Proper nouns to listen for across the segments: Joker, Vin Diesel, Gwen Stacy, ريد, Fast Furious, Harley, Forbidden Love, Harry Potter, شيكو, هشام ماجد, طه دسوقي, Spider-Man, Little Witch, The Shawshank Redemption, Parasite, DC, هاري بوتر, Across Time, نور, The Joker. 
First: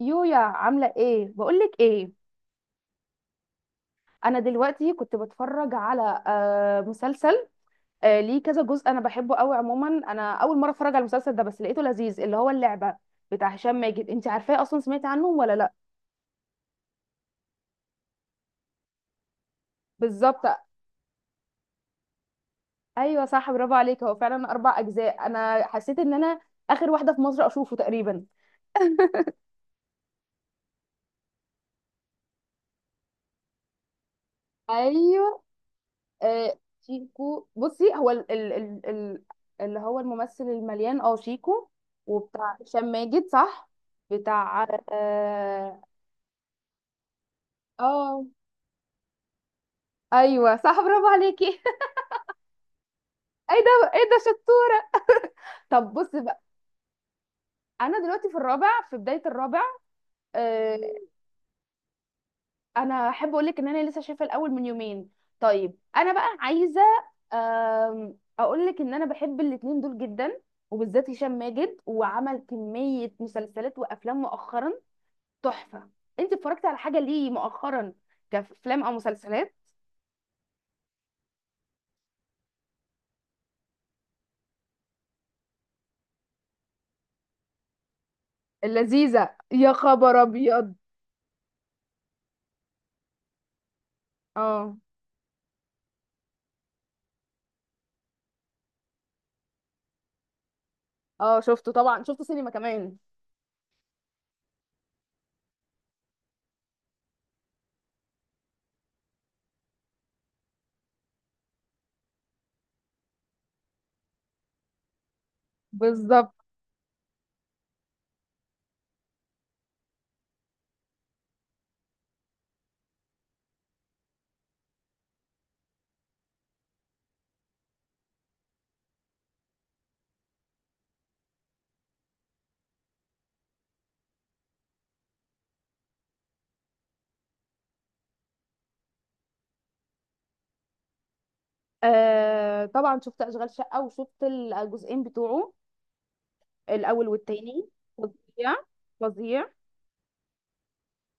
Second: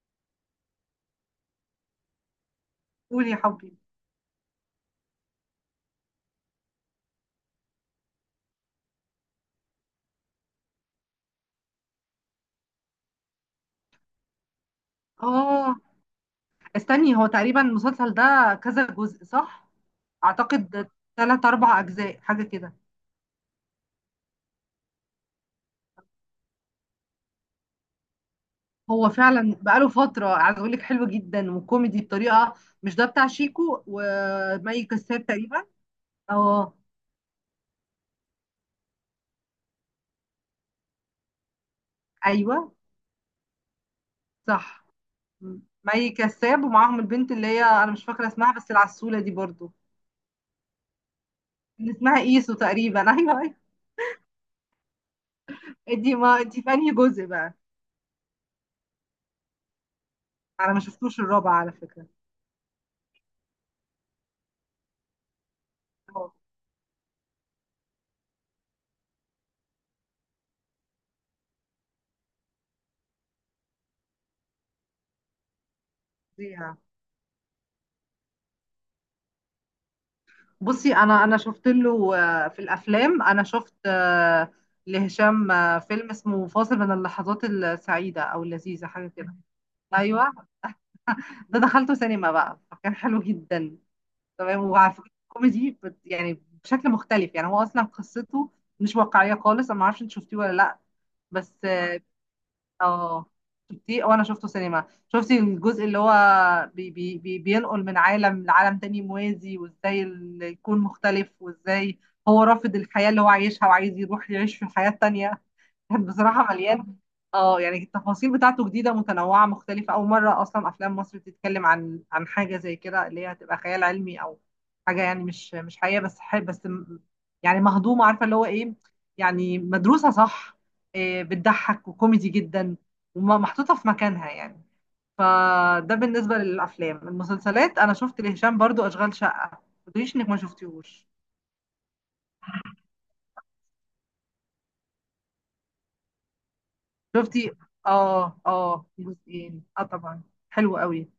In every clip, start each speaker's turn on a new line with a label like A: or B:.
A: يويا، عاملة ايه؟ بقولك ايه؟
B: قول يا حبي.
A: انا دلوقتي كنت بتفرج على مسلسل. ليه كذا جزء، انا بحبه قوي. عموما انا اول مرة اتفرج على المسلسل ده، بس لقيته لذيذ. اللي هو اللعبة بتاع هشام ماجد، انت عارفاه اصلا؟ سمعتي عنه ولا لا؟
B: اه، استني، هو تقريبا المسلسل ده كذا جزء صح؟
A: بالظبط.
B: اعتقد ثلاث اربع اجزاء حاجه كده.
A: ايوه صح، برافو عليك. هو فعلا اربع اجزاء. انا حسيت ان انا اخر واحدة في مصر اشوفه تقريبا.
B: هو فعلا بقاله فتره، عايز اقول لك حلو جدا وكوميدي بطريقه. مش ده بتاع شيكو ومي كساب
A: ايوه.
B: تقريبا؟
A: آه
B: اه
A: شيكو، بصي هو ال ال ال ال اللي هو الممثل المليان، اه شيكو. وبتاع
B: ايوه
A: هشام ماجد صح. بتاع
B: صح،
A: اه
B: مي كساب، ومعاهم البنت اللي هي انا مش
A: آه،
B: فاكره اسمها بس العسوله دي برضو،
A: ايوه صح، برافو عليكي.
B: اللي اسمها ايسو تقريبا ايوه ايوه.
A: ايه ده ايه ده، شطوره. طب
B: دي
A: بصي بقى.
B: ما دي في انهي جزء بقى؟
A: انا دلوقتي في الرابع، في بدايه الرابع.
B: انا
A: آه،
B: ما شفتوش الرابع على فكره.
A: انا احب اقول لك ان انا لسه شايفه الاول من يومين. طيب انا بقى عايزه اقول لك ان انا بحب الاتنين دول جدا. وبالذات هشام ماجد، وعمل كميه مسلسلات وافلام مؤخرا تحفه. انت اتفرجتي على
B: اه،
A: حاجه ليه مؤخرا، كافلام او مسلسلات؟
B: بصي انا شفت له في الافلام، انا شفت لهشام فيلم اسمه فاصل من اللحظات السعيده او اللذيذه حاجه كده.
A: اللذيذه؟ يا خبر
B: ايوه،
A: ابيض.
B: ده دخلته سينما بقى فكان حلو جدا. تمام،
A: اه
B: وعلى فكره كوميدي يعني بشكل مختلف، يعني هو اصلا قصته مش واقعيه خالص. انا ما اعرفش انت شفتيه ولا لا؟
A: اه،
B: بس
A: شفته طبعا، شفته سينما كمان.
B: اه، شفتيه؟ وانا شفته سينما. شفتي الجزء اللي هو بي بي بي بينقل من عالم لعالم تاني موازي، وازاي يكون مختلف، وازاي هو رافض الحياة اللي هو عايشها وعايز يروح يعيش في الحياة التانية. كانت
A: بالظبط.
B: بصراحة مليان، اه يعني التفاصيل بتاعته جديدة متنوعة مختلفة. أول مرة أصلا أفلام مصر بتتكلم عن حاجة زي كده اللي هي هتبقى خيال علمي أو حاجة يعني مش حقيقة، بس يعني مهضومة، عارفة اللي هو إيه، يعني مدروسة صح. إيه، بتضحك وكوميدي جدا ومحطوطة في مكانها يعني. فده بالنسبة للأفلام. المسلسلات أنا شفت لهشام برضو أشغال شقة. ما تقوليش إنك ما شفتيهوش.
A: آه طبعا، شفت اشغال شقه وشفت الجزئين بتوعه، الاول
B: شفتي؟
A: والتاني.
B: اه
A: فظيع
B: اه
A: فظيع.
B: جزئين اه طبعا. حلو قوي،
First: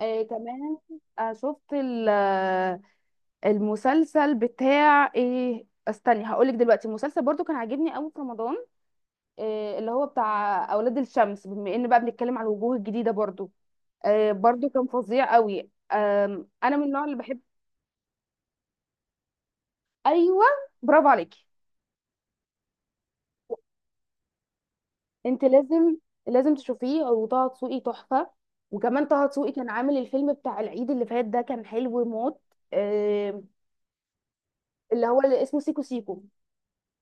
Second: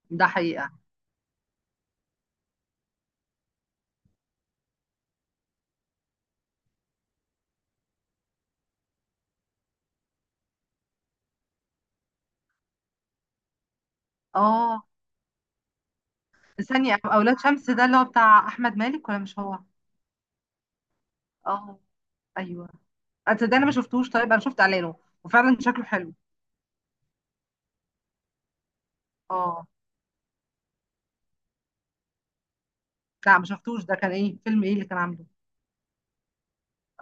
B: ده
A: كمان.
B: حقيقة.
A: شفت المسلسل بتاع ايه، استني هقولك دلوقتي. المسلسل برضو كان عاجبني قوي في رمضان. اللي هو بتاع اولاد الشمس، بما ان بقى بنتكلم على الوجوه الجديده برضو. برضو
B: اه،
A: كان فظيع قوي. انا من
B: ثانية،
A: النوع اللي
B: أولاد
A: بحب.
B: شمس ده اللي هو بتاع أحمد مالك ولا مش هو؟
A: ايوه، برافو عليكي.
B: اه أيوه، أنا ده أنا ما شفتوش. طيب أنا شفت إعلانه
A: انت
B: وفعلا شكله
A: لازم
B: حلو.
A: لازم تشوفيه. وطه دسوقي تحفه. وكمان طه دسوقي
B: اه
A: كان عامل الفيلم بتاع العيد اللي فات، ده كان حلو موت.
B: لا
A: آه،
B: ما شفتوش، ده كان إيه؟ فيلم إيه اللي كان
A: اللي هو
B: عامله؟
A: اللي اسمه سيكو سيكو.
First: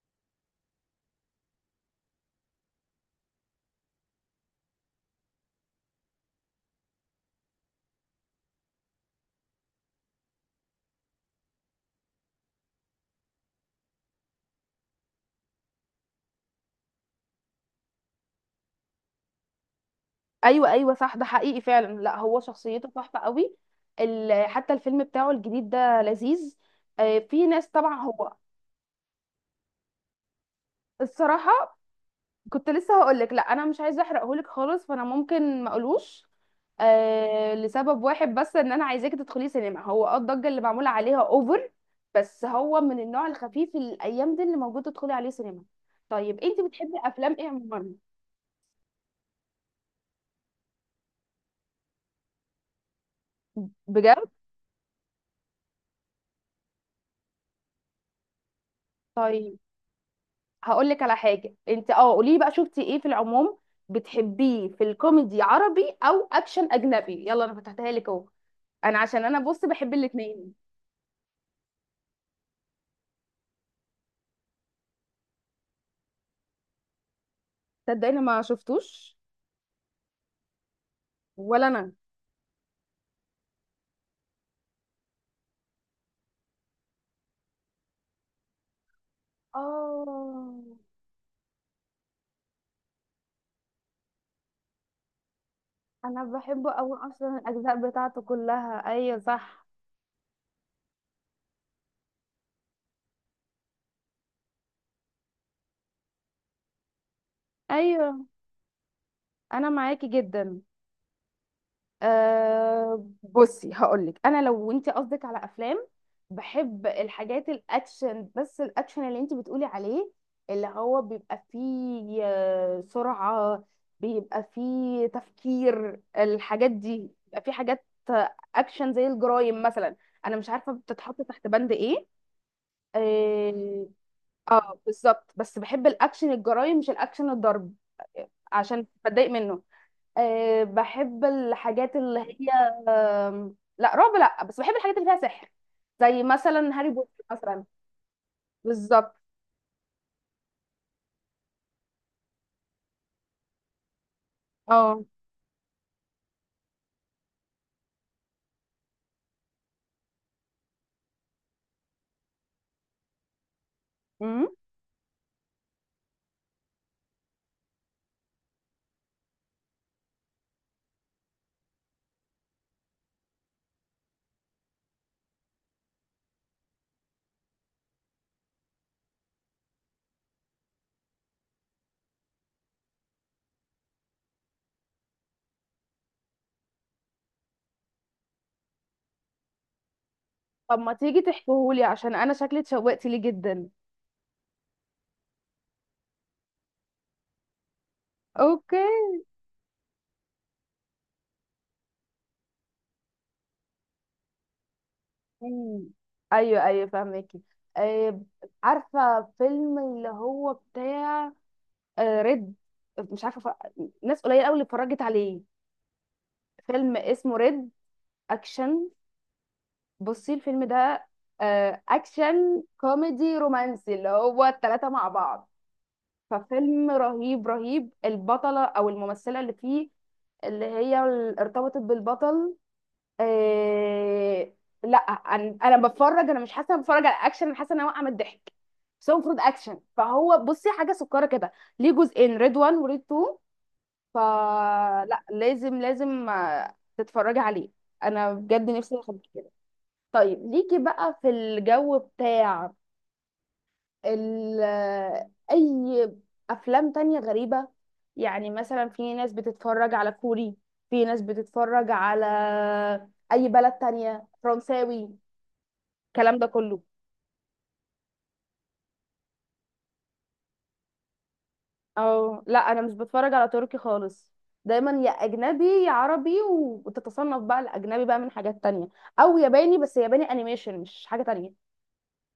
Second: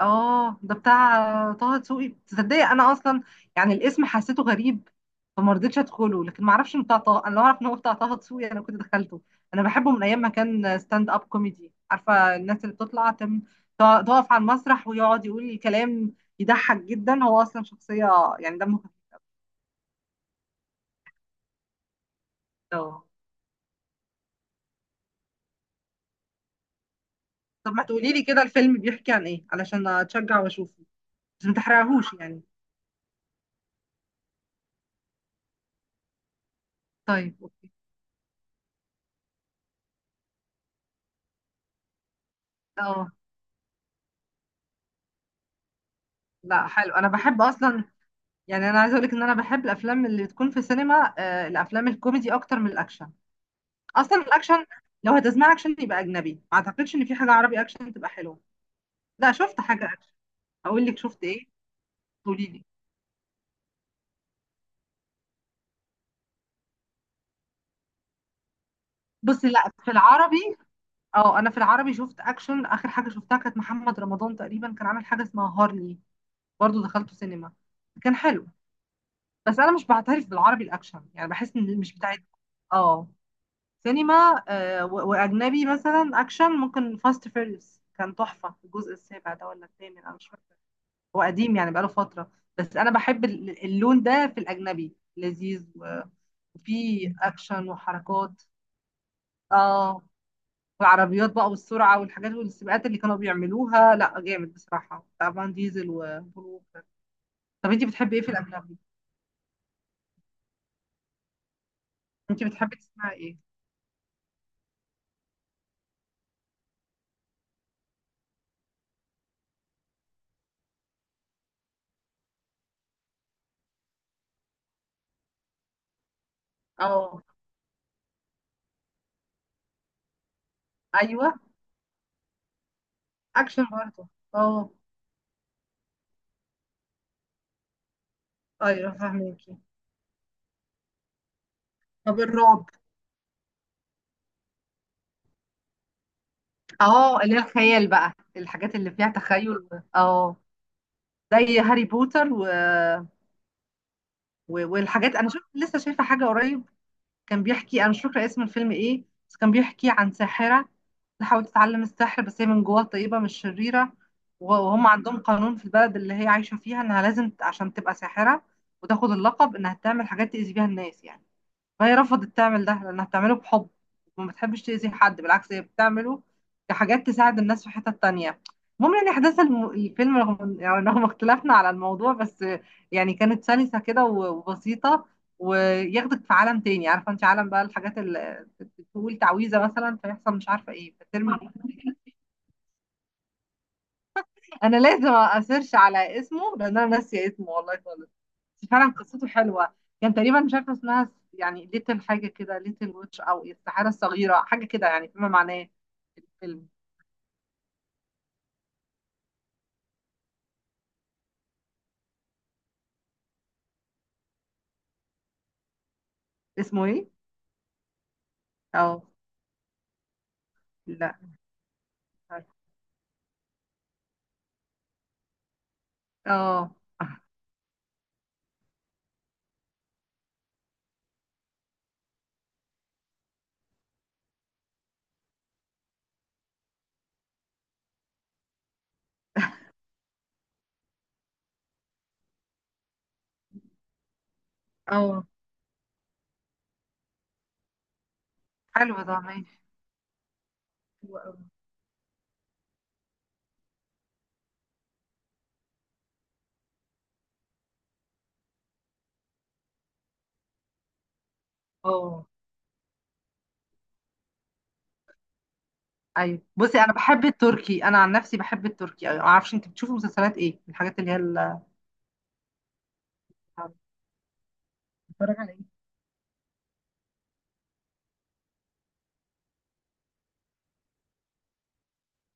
B: اه ده بتاع طه دسوقي؟ تصدقي انا اصلا يعني الاسم حسيته غريب فما رضيتش ادخله، لكن ما اعرفش انه بتاع طه. انا لو اعرف ان هو بتاع طه دسوقي انا كنت دخلته. انا بحبه من ايام ما كان ستاند اب كوميدي، عارفه الناس اللي بتطلع تقف على المسرح ويقعد يقول الكلام يضحك جدا. هو اصلا شخصيه يعني دمه خفيف.
A: ايوه ايوه صح، ده حقيقي فعلا. لا هو شخصيته
B: اه
A: تحفه قوي. حتى الفيلم بتاعه الجديد ده لذيذ. في ناس
B: طب ما
A: طبعا.
B: تقولي لي
A: هو
B: كده، الفيلم بيحكي عن ايه علشان اتشجع واشوفه، بس
A: الصراحه،
B: ما تحرقهوش يعني.
A: كنت لسه هقول لك. لا انا مش عايزه احرقهولك خالص، فانا ممكن ما اقولوش.
B: طيب
A: آه،
B: اوكي.
A: لسبب واحد بس، ان انا عايزاكي تدخلي سينما. هو اه الضجه اللي معموله عليها اوفر. بس هو من
B: اه
A: النوع الخفيف الايام دي اللي موجود، تدخلي عليه سينما. طيب انت
B: لا
A: بتحبي
B: حلو، انا
A: افلام
B: بحب
A: ايه
B: اصلا،
A: عموما؟
B: يعني انا عايزه اقولك ان انا بحب الافلام اللي تكون في السينما، الافلام الكوميدي اكتر من الاكشن. اصلا
A: بجد.
B: الاكشن لو هتسمع اكشن يبقى اجنبي، ما اعتقدش ان في حاجه عربي اكشن تبقى حلوه. لا
A: طيب
B: شفت حاجه اكشن؟ اقول
A: هقول
B: لك
A: لك على
B: شفت ايه؟
A: حاجه. انت اه قولي لي
B: قولي
A: بقى،
B: لي.
A: شفتي ايه في العموم. بتحبيه في الكوميدي عربي او اكشن اجنبي؟ يلا انا فتحتها لك اهو. انا عشان انا
B: بصي،
A: بص
B: لا، في
A: بحب الاثنين.
B: العربي، اه انا في العربي شفت اكشن اخر حاجه شفتها كانت محمد رمضان تقريبا، كان عامل حاجه اسمها هارلي، برضو دخلته سينما، كان
A: صدقني ما
B: حلو.
A: شفتوش.
B: بس انا مش بعترف بالعربي الاكشن، يعني بحس
A: ولا
B: ان
A: انا.
B: مش بتاعت اه سينما. واجنبي مثلا اكشن ممكن فاست فيريوس كان تحفه، الجزء السابع ده ولا الثامن، انا مش فاكره.
A: اه.
B: هو قديم يعني بقاله فتره، بس انا بحب اللون ده في الاجنبي لذيذ
A: انا بحبه قوي
B: وفيه
A: اصلا،
B: اكشن
A: الاجزاء بتاعته
B: وحركات.
A: كلها، ايوه صح.
B: اه والعربيات بقى والسرعه والحاجات والسباقات اللي كانوا بيعملوها، لا جامد بصراحه، بتاع فان ديزل وبول ووكر. طب انت بتحبي ايه
A: ايوه.
B: في الاجنبي؟
A: انا معاكي جدا.
B: انت بتحبي تسمعي ايه؟
A: بصي هقول لك انا. لو انت قصدك على افلام، بحب الحاجات الاكشن. بس الاكشن اللي انت بتقولي عليه، اللي هو بيبقى فيه سرعة. بيبقى فيه تفكير، الحاجات دي.
B: اه
A: بيبقى فيه حاجات اكشن زي الجرايم مثلا. انا مش عارفة بتتحط
B: ايوه،
A: تحت بند ايه.
B: اكشن
A: اه.
B: برضه، اه
A: بالظبط. بس بحب الاكشن الجرايم، مش الاكشن الضرب. عشان
B: ايوه
A: بتضايق
B: فاهمكي.
A: منه. بحب الحاجات اللي
B: طب
A: هي
B: الرعب؟
A: لا رعب لا، بس بحب الحاجات اللي فيها سحر. زي مثلا هاري بوتر
B: اه اللي هي
A: مثلا.
B: الخيال بقى، الحاجات اللي فيها
A: بالظبط.
B: تخيل اه زي هاري بوتر
A: اه.
B: والحاجات. انا شفت، لسه شايفه حاجه قريب كان بيحكي، انا مش فاكره اسم الفيلم ايه، بس كان بيحكي عن ساحره تحاول تتعلم السحر بس هي من جواها طيبه مش شريره.
A: امم
B: وهم عندهم قانون في البلد اللي هي عايشه فيها انها لازم عشان تبقى ساحره وتاخد اللقب انها تعمل حاجات تأذي بيها الناس يعني، وهي رفضت تعمل ده لأنها بتعمله بحب، وما بتحبش تأذي حد. بالعكس، هي بتعمله كحاجات تساعد الناس في حتة تانية. المهم يعني أحداث الفيلم، رغم يعني رغم اختلافنا على الموضوع، بس يعني كانت سلسة كده وبسيطة، وياخدك في عالم تاني، عارفة انت عالم بقى الحاجات اللي بتقول تعويذة مثلا فيحصل مش عارفة
A: طب ما
B: ايه
A: تيجي
B: فترمي.
A: تحكيهولي، عشان انا شكلي اتشوقت ليه جدا.
B: انا لازم اسيرش على اسمه لان انا ناسيه اسمه والله خالص، بس
A: اوكي.
B: فعلا قصته حلوه. كان تقريبا مش عارفه اسمها، يعني ليتل حاجه كده، ليتل ويتش او السحاره الصغيره حاجه كده يعني فيما معناه.
A: مم. ايوه
B: الفيلم
A: ايوه، فاهمكي. آه، عارفه فيلم اللي هو بتاع ريد. مش عارفه ناس قليله قوي اللي اتفرجت عليه.
B: اسمه
A: فيلم
B: ايه؟
A: اسمه ريد، اكشن.
B: اه
A: بصي الفيلم ده
B: لا مش عارفة.
A: اكشن كوميدي رومانسي، اللي هو التلاتة مع بعض.
B: اه
A: ففيلم رهيب رهيب. البطله او الممثله اللي فيه، اللي هي ارتبطت بالبطل. إيه... لا انا بتفرج، انا مش حاسه إني بتفرج على اكشن. انا حاسه ان انا واقعه من الضحك. بس هو المفروض اكشن، فهو بصي حاجه سكره كده. ليه جزئين، ريد 1 وريد 2. فلا
B: اه،
A: لازم لازم تتفرجي عليه. انا بجد نفسي
B: حلو ده
A: اخد كده.
B: ماشي،
A: طيب ليكي
B: حلو
A: بقى في
B: أوي.
A: الجو بتاع ال اي افلام تانية غريبة. يعني مثلا في ناس بتتفرج على كوري، في ناس بتتفرج على
B: اه
A: اي بلد تانية، فرنساوي، الكلام
B: ايوه،
A: ده
B: بصي
A: كله.
B: انا بحب التركي، انا عن نفسي بحب التركي أوي. ما اعرفش انت بتشوفي مسلسلات ايه، الحاجات اللي هي
A: او لا، انا مش بتفرج على تركي خالص. دايما يا
B: بتتفرج على
A: اجنبي
B: ايه؟
A: يا عربي. وتتصنف بقى الاجنبي بقى من حاجات تانية. او ياباني. بس ياباني انيميشن، مش حاجة تانية.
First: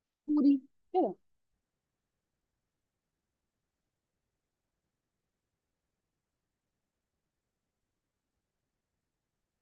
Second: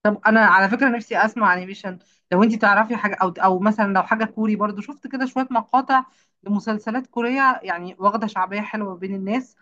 B: طب انا
A: كوري
B: على فكره
A: كده.
B: نفسي اسمع انيميشن. لو انت تعرفي حاجه، او مثلا لو حاجه كوري، برضو شفت كده شويه مقاطع لمسلسلات كوريه يعني واخده شعبيه حلوه بين الناس.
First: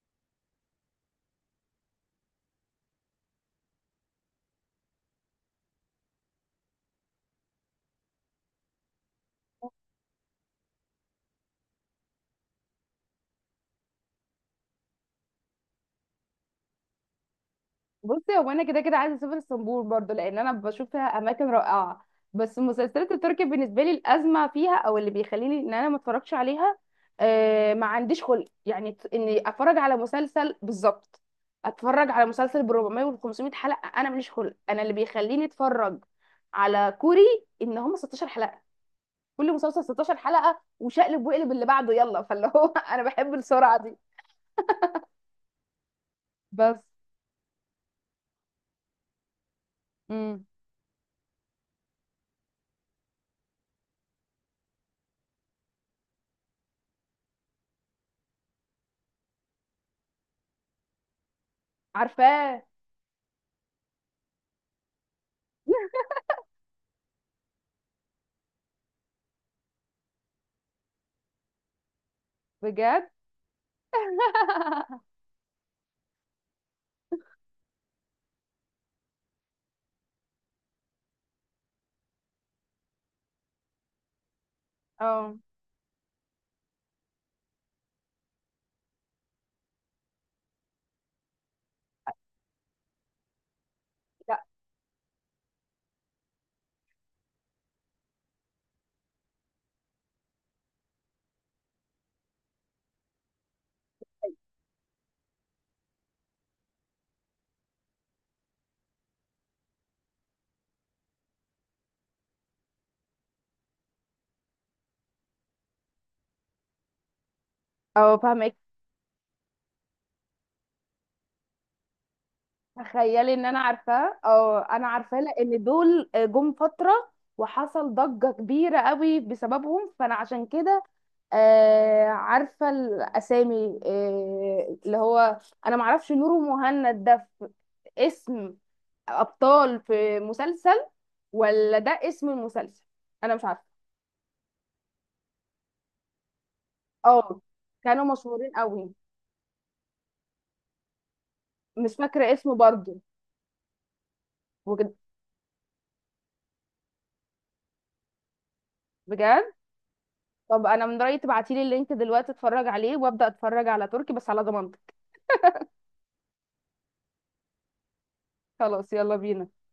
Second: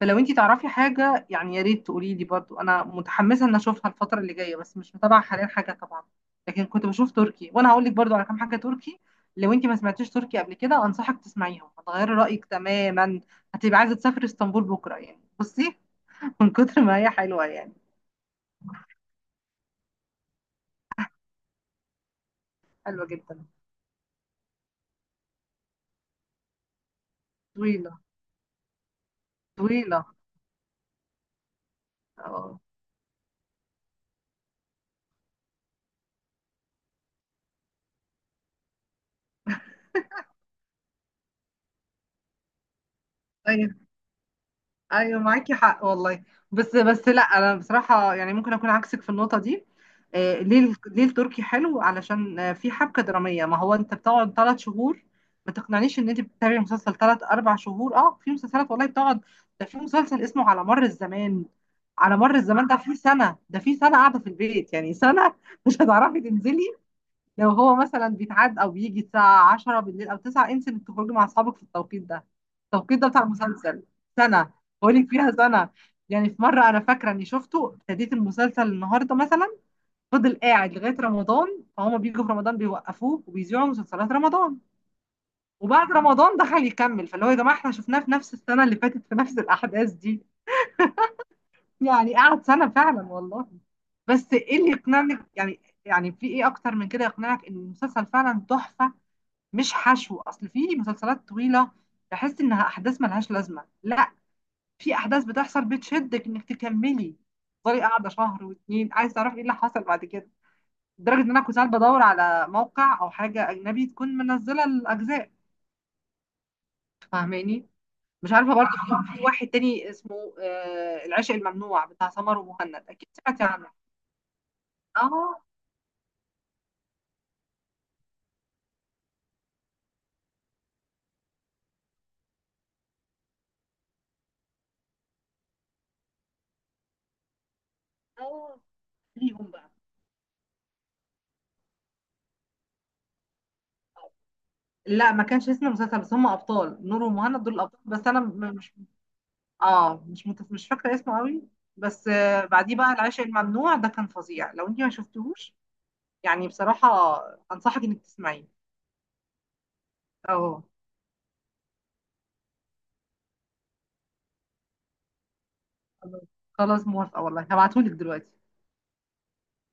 B: فلو انت تعرفي حاجه يعني يا ريت تقولي لي برضو، انا متحمسه ان اشوفها الفتره اللي جايه، بس مش متابعه حاليا حاجه طبعا. لكن كنت بشوف تركي، وانا هقول لك برضو على كام حاجه تركي. لو انت ما سمعتيش تركي قبل كده انصحك تسمعيهم، هتغيري رايك تماما، هتبقى عايزه تسافري اسطنبول بكره يعني. بصي من كتر ما هي حلوه يعني،
A: بصي هو انا كده كده عايزه اسافر اسطنبول برضو، لان انا بشوف فيها اماكن رائعه. بس
B: حلوه
A: المسلسلات التركي
B: جدا.
A: بالنسبه لي، الازمه فيها او اللي بيخليني ان انا ما اتفرجش عليها، آه ما
B: طويله
A: عنديش خلق يعني اني اتفرج على
B: طويله.
A: مسلسل بالظبط. اتفرج على
B: اه
A: مسلسل ب 400 وال 500 حلقه، انا ماليش خلق. انا اللي بيخليني اتفرج على كوري ان هم 16 حلقه. كل مسلسل 16 حلقه، وشقلب وقلب اللي بعده يلا. فاللي هو انا بحب
B: ايوه
A: السرعه دي.
B: ايوه، معاكي حق والله. بس
A: بس.
B: بس لا انا بصراحه يعني ممكن اكون عكسك في النقطه دي.
A: امم
B: ليه ليه التركي حلو؟ علشان في حبكه دراميه. ما هو انت بتقعد ثلاث شهور، ما تقنعنيش ان انت بتتابعي مسلسل ثلاث اربع شهور. اه في مسلسلات والله بتقعد، ده في مسلسل اسمه على مر الزمان، على مر
A: عارفاه.
B: الزمان ده في سنه، قاعده في البيت يعني سنه. مش هتعرفي تنزلي. لو هو مثلا بيتعاد او بيجي الساعه 10 بالليل او 9، انسي انك تخرجي مع اصحابك في التوقيت ده، التوقيت ده
A: بجد.
B: بتاع المسلسل. سنه، بقول لك فيها سنه. يعني في مره انا فاكره اني شفته، ابتديت المسلسل النهارده مثلا، فضل قاعد لغايه رمضان، فهم بيجوا في رمضان بيوقفوه وبيذيعوا مسلسلات رمضان،
A: اه.
B: وبعد رمضان دخل يكمل. فاللي هو يا جماعه احنا شفناه في نفس السنه اللي فاتت في نفس الاحداث دي، يعني قعد سنه فعلا والله. بس
A: لا.
B: ايه اللي يقنعني يعني، يعني في ايه اكتر من كده يقنعك ان المسلسل فعلا تحفه، مش حشو؟ اصل في مسلسلات طويله بحس انها احداث ملهاش لازمه. لا، في احداث بتحصل بتشدك انك تكملي، تفضلي قاعده شهر واتنين عايز تعرفي ايه اللي حصل بعد كده، لدرجه ان انا كنت ساعات بدور على موقع او حاجه اجنبي تكون منزله الاجزاء. فاهماني؟
A: اه.
B: مش عارفه
A: فاهمك.
B: برضه. في واحد تاني اسمه آه العشق الممنوع بتاع سمر ومهند، اكيد
A: تخيلي
B: سمعتي
A: ان انا
B: عنه.
A: عارفاه. اه انا عارفاه،
B: اه
A: لان دول جم فتره، وحصل ضجه كبيره قوي بسببهم. فانا عشان كده آه عارفه الاسامي. اللي هو انا معرفش نور ومهند، ده في اسم
B: اه ليهم بقى.
A: ابطال في مسلسل ولا ده اسم المسلسل؟ انا مش عارفه.
B: لا ما كانش اسم المسلسل، بس هم ابطال، نور
A: اه.
B: ومهند دول الابطال،
A: كانوا
B: بس انا
A: مشهورين
B: مش،
A: قوي.
B: اه مش مش فاكره اسمه قوي.
A: مش
B: بس
A: فاكره اسمه
B: بعديه بقى
A: برضه.
B: العشق الممنوع ده كان فظيع، لو انت ما
A: بجد.
B: شفتهوش يعني. بصراحه انصحك انك تسمعيه.
A: بجد.
B: اه
A: طب انا من رايي تبعتي لي اللينك دلوقتي، اتفرج عليه وابدا اتفرج على تركي بس على ضمانتك.
B: خلاص خلاص، موافقه والله، هبعتهولك دلوقتي.
A: خلاص يلا بينا.